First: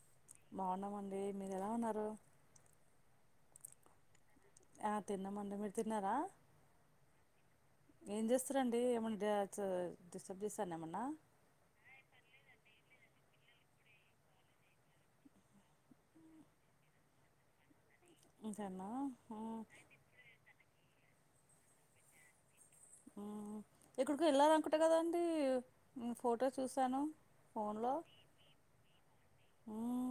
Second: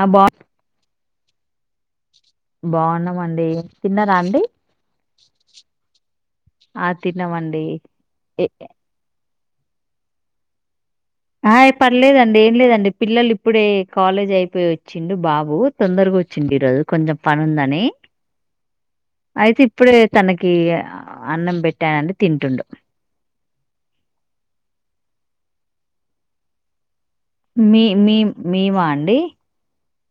ఆ బా బాగున్నామండి మీరు ఎలా ఉన్నారూ బావున్నామండి తిన్నారా అండి ఆ తిన్నామండి మీరు తిన్నారా ఆ తిన్నామండి ఏం ఏ- చేస్తారండి ఏమన్నా డిస్టర్బ్ చేసన ఏమన్నా అయ్ పర్లేదండి ఏం లేదండి పిల్లలు ఇప్పుడే కాలేజ్ అయిపోయి వచ్చిండు బాబు తొందరగా వచ్చిండు ఈరోజు కొంచెం పని ఉందని ఇంతేనా అయితే ఉమ్, ఇప్పుడే తనకి అన్నం పెట్టానండి తింటుండు ఎక్కడికో వెళ్ళారనుకుంట కదండి ఫోటో చూసాను మీ మీ మేమా అండి మ్మ్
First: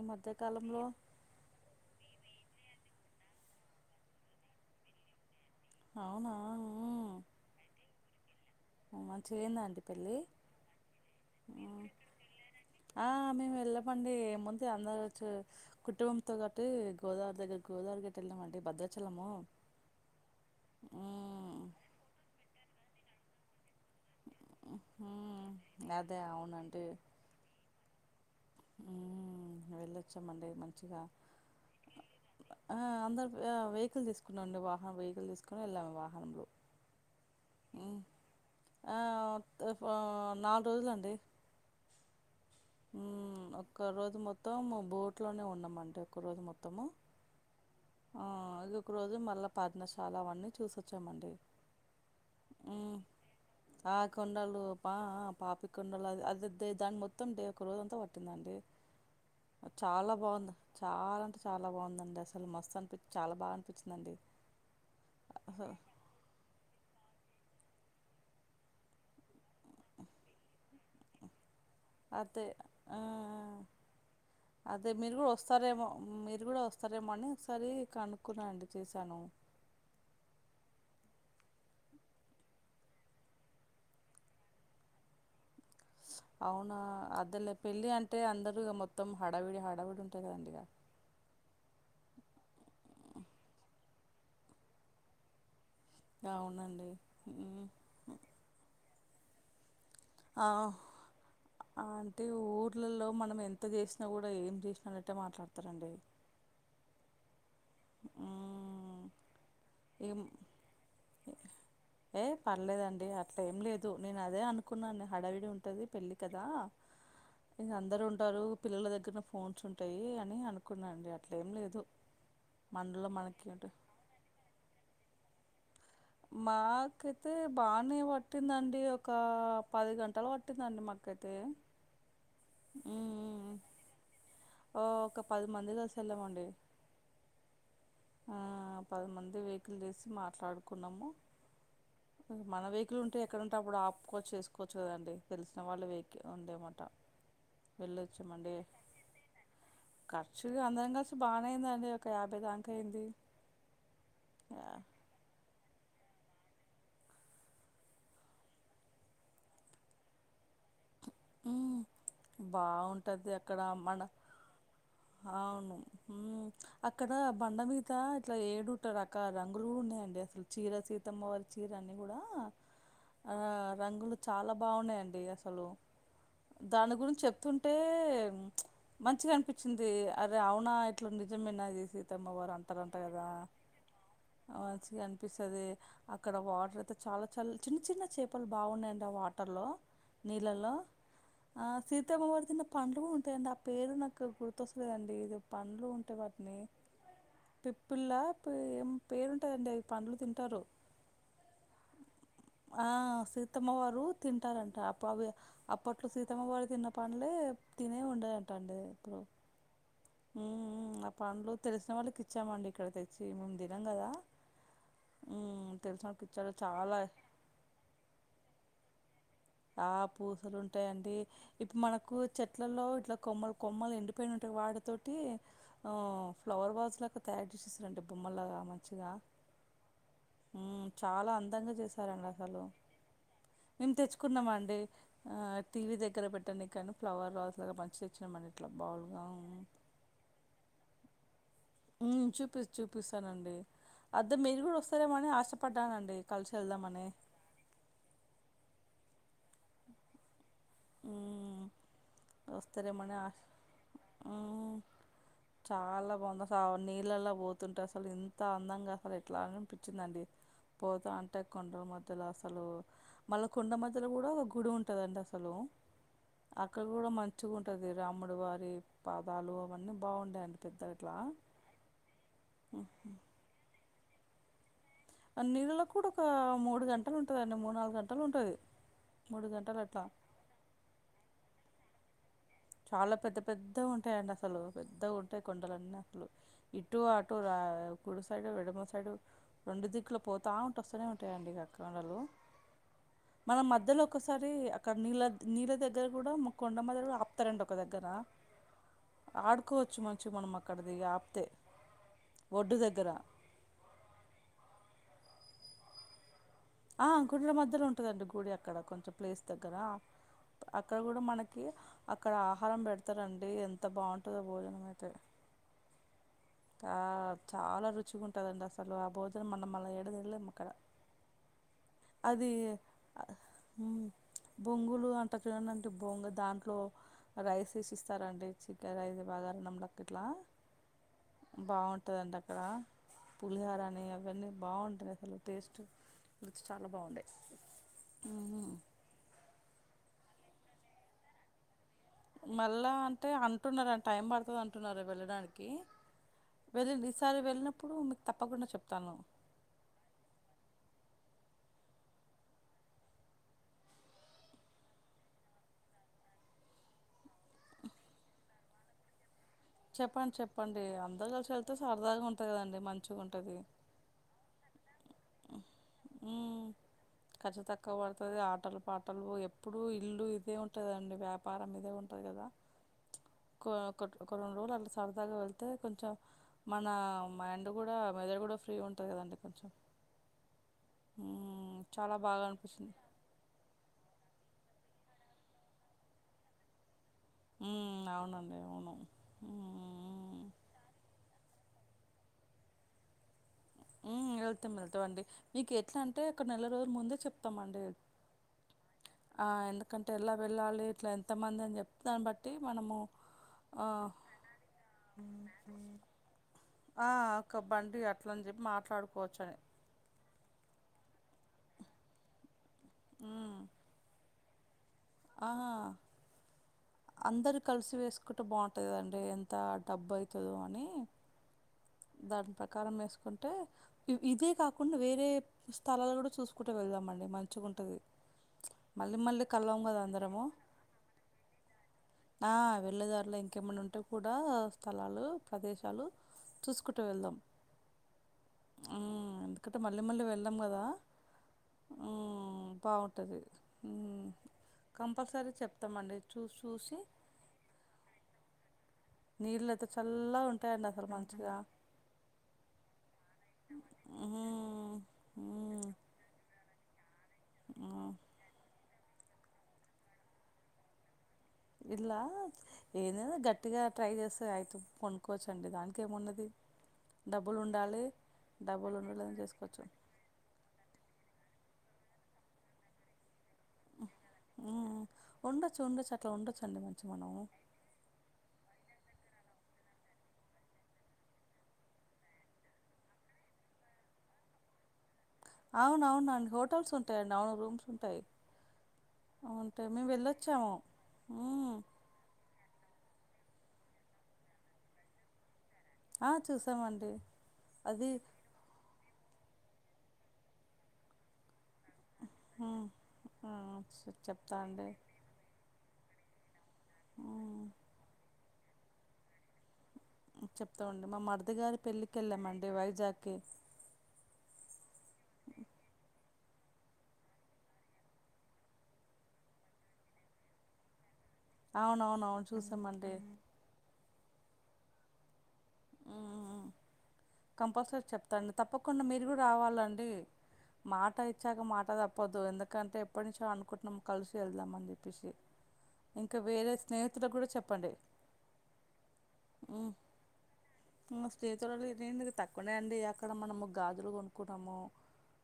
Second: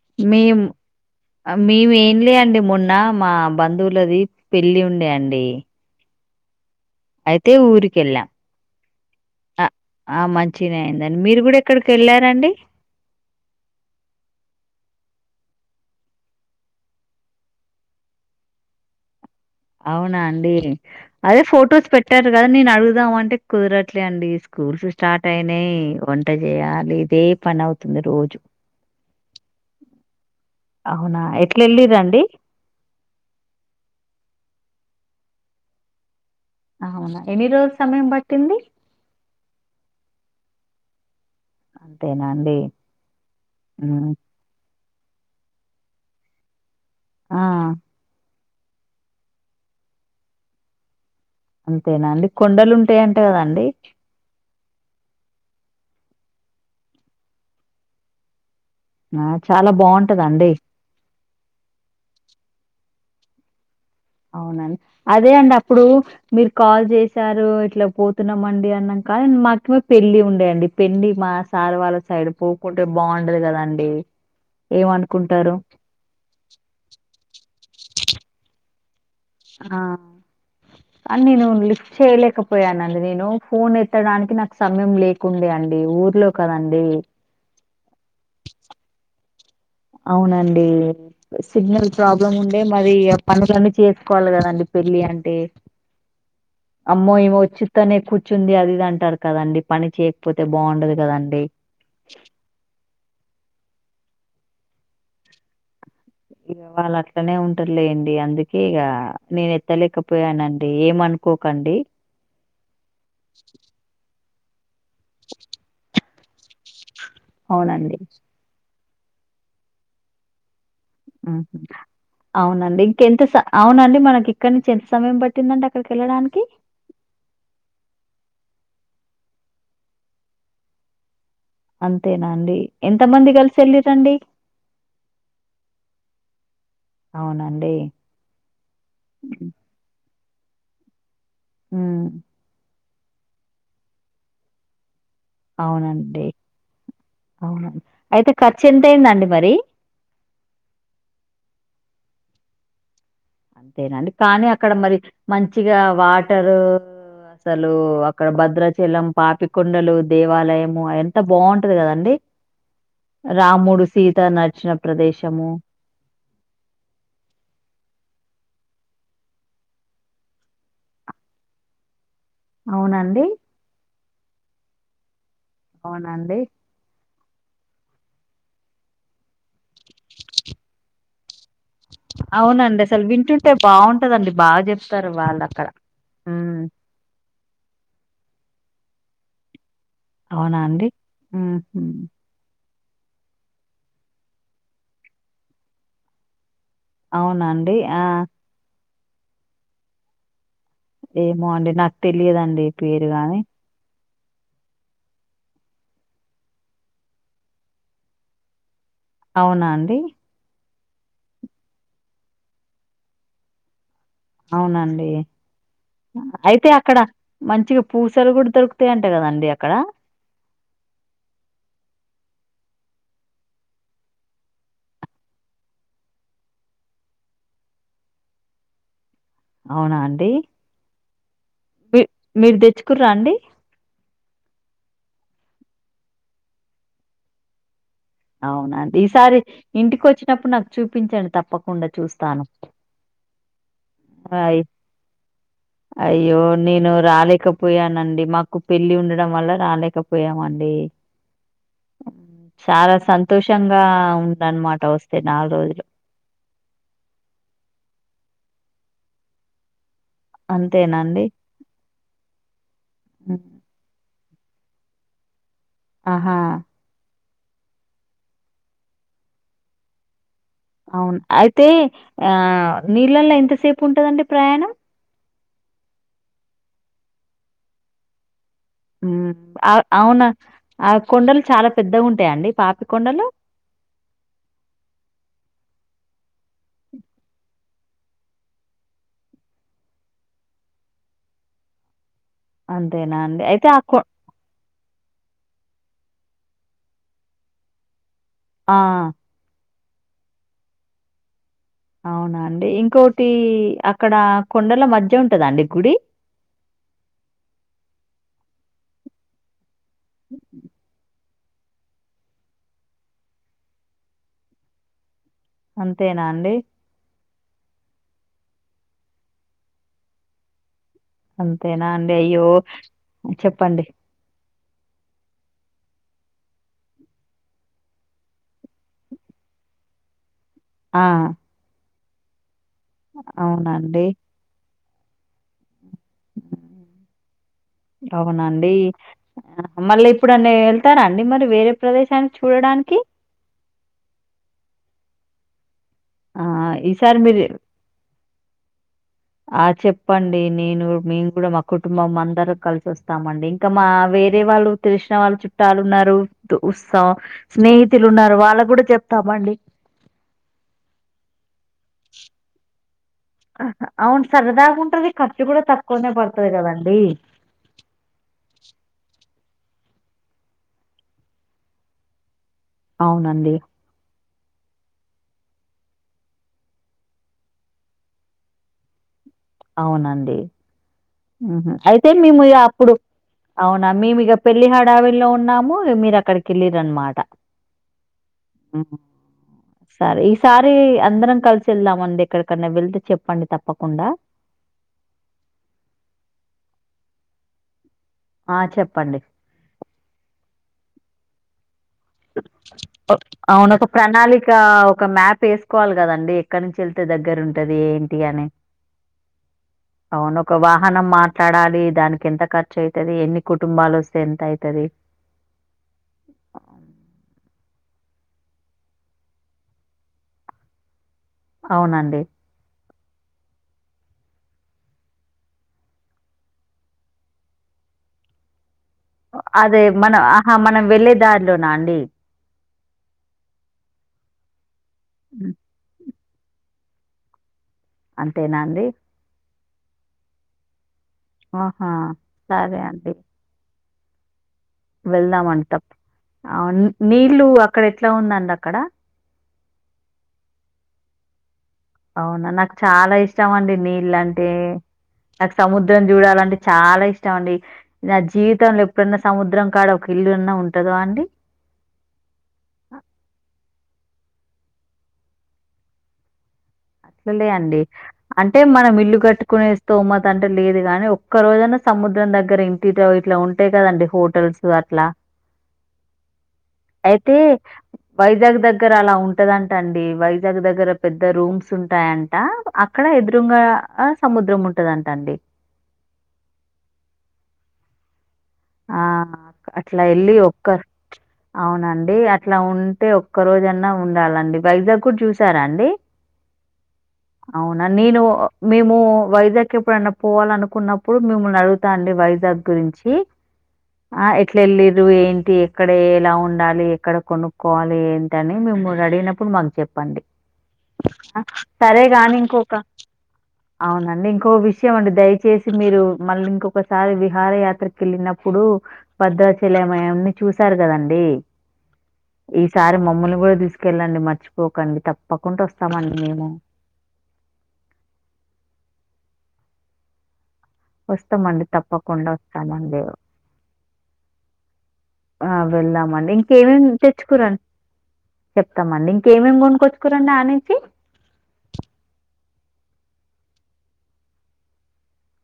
ఈ మేము మధ్యకాలంలో మేము ఏం లే అండి మొన్న మా బంధువులది పెళ్లి ఉండే అండి అవునా మ్మ్ అయితే ఊరిక వెళ్ళా మంచిగా అయిందా అండి పెళ్ళి మంచిగనే అయిందండి మీరు కూడా ఎక్కడికి వెళ్ళారండి ఆ మేము వెళ్ళమండి ఏ ముందు అందరచ్చు కుటుంబంతో కాట్టి గోదావరి దగ్గర గోదారి గట్టు వెళ్దాము అండి భద్రాచలము అవునా అండి అదే మ్మ్ ఫొటోస్ పెట్టారు కదా నేను అడుగుదాం అంటే కుదరట్ ట్లే అండి స్కూల్స్ ఉహు స్టార్ట్ అయినాయి అదే వంట అవునండి చేయాలి ఇదే పని అవుతుంది రోజు మండే మంచిగా అవునా ఎట్లా వెళ్ళిరండి ఆ అందరు వెహికల్ తీసుకున్నాండి వాహనం వెహికల్ తీసుకుని వెళ్ళాము వాహనంలో అ అవునా ఎన్ని రోజుల ఉ సమయం పట్టింది వత్త ఫో నాలుగు రోజులండి అంతేనాండి ఉమ్ ఒక్క ఉమ్ రోజు మొత్తం బోట్లోనే ఉన్నామంటే ఒక్కరోజు మొత్తము ఆ ఆ ఇదిొ ఒక రోజు మళ్ళా పాదనశాల అవన్నీ చూసొచ్చామండి అంతేనా అందు ఆ కొండళ్ళు పా పాపి కొది అది దాని మొత్తండి ఒక రోజంతా పట్టిందండి ఆ చాలా బాగుంటదండి బాగుంది చాలా అంటే చాలా బాగుందండి అసలు మస్తు అనిపిించ చాలా బాగు అవునండి అదే అండి అప్పుడు మీరు కాల్ చేసి చ్చారు ఇట్లా పోతున్నాంమండి అన్నాం కాదు మాకమో పెళ్ళలి ఉండేయంండి పెళ్లి మా సార్ వాళ్ళ సైడ్ అదే పోకుంటే ఆ బాగుండదు కదండి అదే మీరు కూడా ఏమనుకుంటారు వస్తారేమో మీరు కూడా వస్తారేమో అని ఒకసారి కనుక్కున్నా అండి చేశాను ఆ అ నేను లిఫ్ట్ చేయలేకపోయానండి నేను ఫోన్ ఎత్తడానికి నాకు సమయం లేకుండే అండి ఊర్లో అవునా కదండి అదేలే పెళ్ళి అంటే అందరు మొత్తం హడావిడి హ- అవునండి సిగ్నల్ ప్రాబ్లమ్ ఉండే మరి పనులన్నీ చేసుకోవాలి కదండి పెళ్ళి అంటే అవునండి అమ్మో ఈమె వచ్చి మ్మ్. తనే కూర్చుంది అది ఇది అంటారు కదండి పని చేయకపోతే ఆ బాగుండదు కదండి అంటే ఊర్లలో మనం ఎంత చేసిన కూడా ఏం చేసినానట్టే మాట్లాడుతారండీ వాళ్ళ అట్లనే ఉంటారులెండి అందుకే ఇక నేను ఏ ఎత్తలేకపోయానండి ఏమనుకోకండి ఏ పర్లేదండి అట్లా ఏం లేదు నేను అదే అనుకును- కున్నా హడవిడి ఉంటది పెళ్లి కదా ఇ అవునండి అందరు ఉంటారు పిల్లల- ఫోన్స్ ఉంటాయి అని అను అవునండి మనలో ఇంకెంత మనకి ఉంటే అవునండి మనకి ఇక్కడ నుంచి ఎంత సమయం పట్టిందండి- అక్కడికెళ్ళడానికి? మాకైతే బానేపట్టి - పట్టిందండి ఒక పది గంటలు పట్టిందండి మకైతే అంతేనా అండి ఎంత మంది కలిసి వెళ్ళిరండి ఒక పది మంది కలిసి వెళ్ళామండి అవునండి. ఆ పదిమంది హ్మ్. వెహికల్ తీసి మాట్లాడుకున్నాము హ్మ్. మన వె- ఇలుంట ఎక్కడంటే అప్పుడు ఆపుకోచ్చుకోచ్చుదండి అవునండి అవునండి అయితే వెళ్ళొచ్చామండి ఖర్చు ఎంతయిందండి మరి ఖర్చు అందరం కలిసి బానే అయ్యిందండి ఒక యాభై దాక అయింది అంతేనండి కానీ అక్కడ మరి మంచిగా వాటరు అసలు అక్కడ భద్రాచలం పాపికొండలు దేవాలయము అ అంత బాగుంటది కదండి బాగుంటది అక్కడ మన నడిచిన ప్రదేశము. అవును అక్కడ బండ మీద ఇట్లా ఏడుట రకాల రంగులు కూడా ఉన్నాయండి అసలు చీర సీతమ్మ వారి చీర అన్ని కూడా అవునండి ఆ రంగులు చాలా బాగున్నాయండి అసలు అవునండి. దాని గురించి చెప్తుంటే మంచిగా అనిపించింది అరే అవునా ఇట్లా నిజమేనా సీతమ్మ వారు అవునండి అంటారంట అసలు కదా వింటుంటే బాగుంటదండి బాగా మంచిగా చెప్తారు వాళ్ళు అక్కడ ఇ చాలా చాలా చిన్న చిన్న చేపలు బాగున్నాయండి ఆ వాటర్ లో అవునా అండి ఉ అమ్మవారు తిన్న పండ్లు ఉంటాయండి ఆ పేరు నాకు గుర్తొస్తులేదండి ఇది పండ్లు ఉంటే వాటిని అవునండి ఆ పేరుంటుదండి అవి పండ్లు తింటారు ఏమో అండి నాకు తెలియదండి ఆ పేరు గాని సీతమ్మ వారు తింటారంట అప్పుడు అవి అప్పట్లో సీతమ్మవారి తిన్న పనులే తినే ఉండదంట అండి ఇప్పుడు అవునా అండి మ్మ్ ఆ పండ్లు తెలిసిన వాళ్ళకి ఇచ్చామండి ఇక్కడ తెచ్చి మేము దినం కదా అవునండి మ్మ్ తెలిసిన వాళ్ళకి ఇచ్చారు అయితే అక్కడ చాలా మంచిగా పూసలు కూడా దొరుకుతా ఆ పూసలు ఉంటాయండి ఇప్పు మనకు చెట్లల్లో ఇట్లా కొమ్మలు కొమ్మలు ఎండిపోయిని ఉంటయ్ వాటితోటి ఫ్లవర్ వాజులు అంట తా యర్ చేసేసేరంట అంటే బొమ్మలగా మంచిగా అవునా అండి మ్మ్ చాలా అందంగా మీ చేశారండి మీరు అస్సలు దెచ్చుకుర్రా అండి? మేము తెచ్చుకున్నాం మండి ఆ టీవీ దగ్గర పెట్టనికి అని ఫ్లవర్ వాజ్లగ మంచి అవునండి ఈసారి ఇంటికి వచ్చినప్పుడు నాకు చూపించండి తప్ప మ్ చూపి చూపిస్తానండి అదే అయ్ మీరు కూడా వస్తారేమో అని ఆశపడ్డానండి అయ్యో కలిసి నేను వెళ్దామని రాలేకపోయానండి మాకు పెళ్లి ఉండ డం వల్ల రాలేకపోయామండి ఉమ్, చాలా వస్తారేమో నా సంతోషంగా మ్ ఉందనమాట వస్తే రోజులు. చాలా బావుంది వంద సావర్ల నీళ్ళల్లో పోతుంటే అసలు ఇ అంత అందంగా అసలు ఎట్లా అనిపించిందండి పోత అంతేనాండి? అంటే కొండలు మధ్యలో అసలు హ్మ్. మళ్ళా కొండ మధ్యలో కూడా ఒక గుడి ఉంటదండి అసలు ఆహా అక్కడ కూడా మంచిగా ఉంటది రాముడు వారి పాదాలు అవన్నీ బావుంటాయ్ అండి అవును అయితే ఆ నీళ్ళల్లో ఎంతసేపు ఉంటందండి ప్రయాణం నీళ్ళలో కూడా ఒక మూడు గంటలు ఉంటదండి మూడు నాలుగు గంటలు ఉంటది మ్ అవునా ఆ కొండలు చాలా పెద్దగ ఉంటాయండి చాలా పెద్ద పెద్ద ఉంటాయండి అసలు పెద్ద ఉంటాయి కొండలన్నీ అసలు ఇటు అటు రా కుడి సైడు వెడమ సైడు రెండు దిక్కులు పోతూ ఉంటూ వసానే ఉంటాయండి ఇగ కొండలు అంతేనా అండి అయితే ఆ కొ క నీళ్ళ నీళ్ళ దగ్గర కూడా మ కొండ మధ్యలో కూడా ఆపుతారండి ఒక దగ్గర ఆ క్కువచ్చు మంచిగా మనం అక్కడ దిగి ఆపితే అవునా అండి ఒడ్డు దగ్గర ఇంకోటి అక్కడ కొండల మధ్య ఉంటద అండి గుడి ఆ కొండల మధ్యలో ఉంటదండి గుడి అక్కడ కొంచెం ప్లేస్ దగ్గర అక్కడ కూడా మనకి అక్కడ ఆహారం పెడతారండి ఎంత బావుంటదో భోజనం అయితే అంతేనా అండి ఆ చాలా రుచిగా ఉంటదండి అసలు ఆ భోజనం మనం మళ్ళీ ఏడదిన్లేము అక్కడ అంతేనా అండి అయ్యో అది ఆ, చెప్పండి మ్, బొంగులు అంటారు కద అండి అంటే బొంగ దాంట్లో రైస్ వేసి ఇస్తారండి చికెన్ రైస్ బగా అన్నం లోకి గిట్లా ఆ ఉంటదండి అక్కడ పులిహార అవునండి. అని అవన్నీ బావుంటాయి అసలు టేస్ట్ రుచి చాలా బావుంటయ్ అవునండి. ఆహ్, మళ్ళీ ఎప్పుడన్న ఎళ్తారాండి మరి వేరే ప్రదేశానికి మళ్ళా చూడడానికి? అంటే అంటున్నారు టైం పడుతది అంటున్నారు వెళ్ళడానికి ఆ! వెళ్ళి ఈసారి మీరు వెళ్ళినప్పుడు మీకు తప్పకుండా చెప్తాను ఆ చెప్పండి నేను మేము కూడా మా కుటుంబం అందరు కలిసి వస్తామండి ఇంకా మా వే వేరే వాళ్ళు తెలిసిన వాళ్ళు చుట్టాలు ఉన్నారు వు సా స్నేహితులు ఉన్నారు వాళ్ళకి గూడా చెప్తామండి చెప్పండి చెప్పండి అందరు కలిసి ఎళ్తే సరదాగా ఉంటది కదండి మ అవును సరదాగున్ మ్ ఖర్చు తక్కువ పడుతది ఆటలు పాటలు ఎ ప్పుడు ఇల్లు ఇదే ఉంటదండి వ్యాపారం ఇదే ఉంటది కదా అవునండి ఒక ఒక ఒక రెండు రోజులు అట్ల సరదాగా వెళ్తే కొంచెం మన మైండ్ గుడా మెదడు గుడా ఫ్రీ ఉంటుంది గదండి కొంచం నండి ఉమ్ హ్ అయితే చాలా మేము బాగా ఇగ అప్పుడు, అనిపించింది అవునా మేము ఇగ పెళ్లి హడావిడ్ల ఉన్నాము మీరక్కడికి ఎల్లింరన్నమాట మ్మ్, అవునండి అవును ఉమ్ సరే, మ్మ్. ఈసారి అందరం కలిసి సెళ్దామండి ఎక్కడికన్న వెళ్తే చెప్పండి తప్పకుండ. ఇంగెల్తే వెళ్తామండి మీకు ఎట్లా అంటే ఒక నెల రోజు ముందే చెప్తామండి. ఆ! చెప్పండి. ఆ ఎందుకంటే ఎలా వెళ్ళాలి ఇట్ల ఎంతమందని జెప్ అవునొక ప్రణాళికా ఒక మ్యాప్ ఏసుకోవాలి గదండి ఎక్కడి నుంచి వెళ్తే ఆ దగ్గర ఒక ఉంటది బండి ఏంటి అట్లని అని, చెప్పి మాట్లాడుకోవచ్చని అవును ఒక వాహనం మాట్లాడాలి దానికి ఎంత ఖర్చు అయితది? ఎన్ని ఉమ్ కుటుంబాలొస్తే ఎంత అయితది ఆ అందరు కలిసి వేసుకుంటే బావుంటది కదండి ఎంత డబ్బు అయితదో అని అవునండి. దాని ప్రకారమేస్ కుంటే ఇదే కాకుండా వేరే స్థలాలు గుడా చూసుకుంట వెళ్దామండి మంచిగుంటది అదే మన ఆహా మనం వెళ్ళే దారిలోనా అండి? ఆ వెళ్ళే దారిలో ఇంకేమన్న ఉంటే గూడ స్థలాలు, హ్మ్. ప్రదేశాలు చూసుకుంట వెళ్దాం అంతేనాండి క్కత మళ్ళీ మళ్ళీ వెళ్దాం గదా ఆ హా సరే అండి బాగుంటది ఉమ్ కంపల్సరీ చెప్తమండి చూస్ చూసి ట్లు అక్కడ ఎట్ల ఉందండి అక్కడ? నీళ్ళతే చల్లగుంటయండి అసలు మంచిగా అవునా నాకు చాలా ఇష్టం అండి ఉమ్ నీళ్ళంటె, నాకు ఉమ్ సముద్రం జూడాలంటే చాలా ఇష్టం అండి ఆ నా జీవితంలో ఎప్పుడన్న సముద్రం కాడ ఒక ఇల్లు అన్నా ఉంటదో అండి ఇట్లా ఏదన్న గట్టిగా ట్రై చేస్ అయితు కొనుక్కోవచ్చండి దానికేమున్నది అట్లలే అండి అంటే మనం డబ్బులు ఇల్లు ఉండలేదని గట్టుకునే చేసుకోవచ్చు స్తోమత అంటే లేదు గాని ఒక్క రోజన్న సముద్రం దగ్గర ఇంటిరో ఇట్ల ఉంటయి కదండి హోటల్స్ ఉమ్ అట్లా ఉండొచ్చు ఉండొచ్చు అట్లా ఉండొచ్చు అండి మంచిగా అయితే మనము వైజాగ్ దగ్గర అలా ఉన్ ఉంటదంట అండి వైజాగ్ దగ్గర పెద్ద రూమ్స్ స్ ఉంటాయంట అక్కడ ఎదురుంగ ఆ సముద్రం ఉంటదంట అండి. అవునవునండి హోటల్స్ ఉంటాయండి, అవును రూమ్స్ ఉంటాయి. ఆ అవుంటే అట్ల మేము ఎళ్ళి ఒక్క వెళ్ళొచ్చాము మ్మ్ అవునండి అట్ల్ ట్ల ఉంటే ఒక్క రోజన్న ఉండాలండి వైజాగ్ గూడ్ చూసారా అండి డి, ఆ చూసామండి అవునా అది నేను మేము వైజాగ్ ఎప్పుడన్న పోవాలనుకున్నప్పుడు మిమ్మల్ని అడుగుతా అండి వైజాగ్ మ్మ్ గురించి ఆ చె- ఆ చెప్తా ఎట్ల అండి ఎల్లిర్రు ఏంటి, ఎక్కడ, ఎలా ఉండాలి? ఎక్కడ మ్మ్ కొనుక్కోవాలి ఏంటిని మిమ్ముల్ని అడిగినప్పుడు మాగ్ జెప్ ప్పండి చెప్తామండి మా మరిది గారి సరే పెళ్ళికి వెళ్ళామండి గానింకొక వైజాగ్కి అవునండి ఇం ఇంకో విషయం అండి దయచేసి మీరు మళ్ళీ ఇంకొకసారి విహారయాత్రకు ఎళ్ళినప్పు ప్పుడు భద్రాచలం అయన్ని చూసారు గదండి అవునవున్ చూసామండి డి మర్చిపోకండి తప్పకుంట వస్తామండి మేము మ్మ్ కంపల్సరీ చెప్తాండి తప్పకుండా మీరు గుడా రావాలండి మాట ఇచ్చాక వస్తామండి. మాట తప్పకుండా తప్పద్దు, ఎందుకంటే వస్తామండి. ఎప్పటి నుంచో అనుకుంటున్నాం కలిసి వెళ్దాం అని జెప్పేసి ఆ వెళ్దామండి, ఇంకేమేం కూడా తెచ్చుకురండి చెప్పండి చెప్తమండి ఇంకేమేం గొనుకొచ్చుకురండి ఆన్నించి? స్నేహితులుడి తక్కువనే అండి అక్కడ మనము గాజులు కొనుక్కున్నాము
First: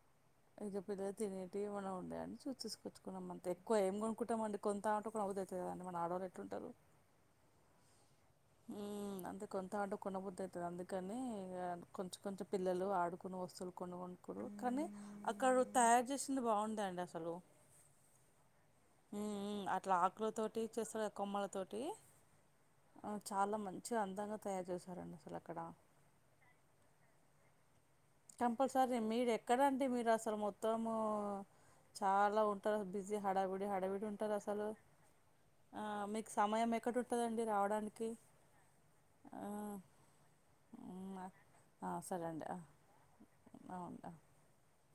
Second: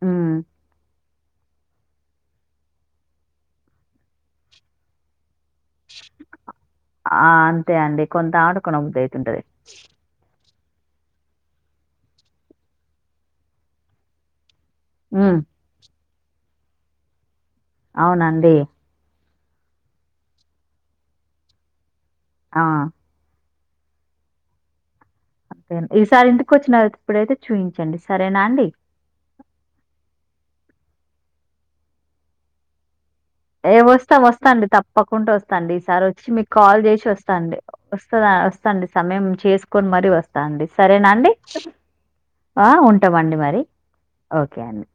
హ్మ్. [unintelligible] తినేటివి ఏమన్నా ఉండాయా అని చూ తీసుకొచ్చుకున్నాం అంత ఎక్కువ ఏం కొనుక్కుంటామండీ కొంటా ఉంటే కొనబుద్ది అయితుంది ఆ అంతే అండి కొంటా ఉంటే కొనిబుద్ధ అవుతుంటది అవుంది అందుకని ఇగ కొంచెం కొంచెం పిల్లలు ఆడుకుని వస్తువులు కొన్ని కొనుక్కురు కానీ హ్మ్. అక్కడ తయారు చేసింది బాగుందండి అసలు అవునా అండీ అట్లా ఆకులతోటి చేస్తారు కొమ్మలతోటి ఆ! చాలా మంచి మంచిగా అందంగా తయారు చేశారండి అసలు అక్కడ అదే ఈసారి ఇంటికి వచ్చినప్పుడైతే చూయి కంపల్సరీ మీరు ఎక్కడండి మీరు అసలు మొత్తము చాలా ఉంటారు బిజీ హడావిడి ఏ హడావిడి వస్తాం ఉంటారు అసలు వస్తాండి తప్పకుండా వస్తాండి ఆ, ఈసారి వచ్చి మీకు సమయం కాల్ ఎక్కడ చేసి ఉంటుందండి వస్తాండి రావడానికి వస్త వ వస్తాండి సమయం ఆ, చేసుకొని మరీ వస్తాండి సరేనా ఉమ్, అండి ఆ, సరే అండి ఆ ఉంటా ఉంటామండి మరి అవును ఆ. ఓకే అండి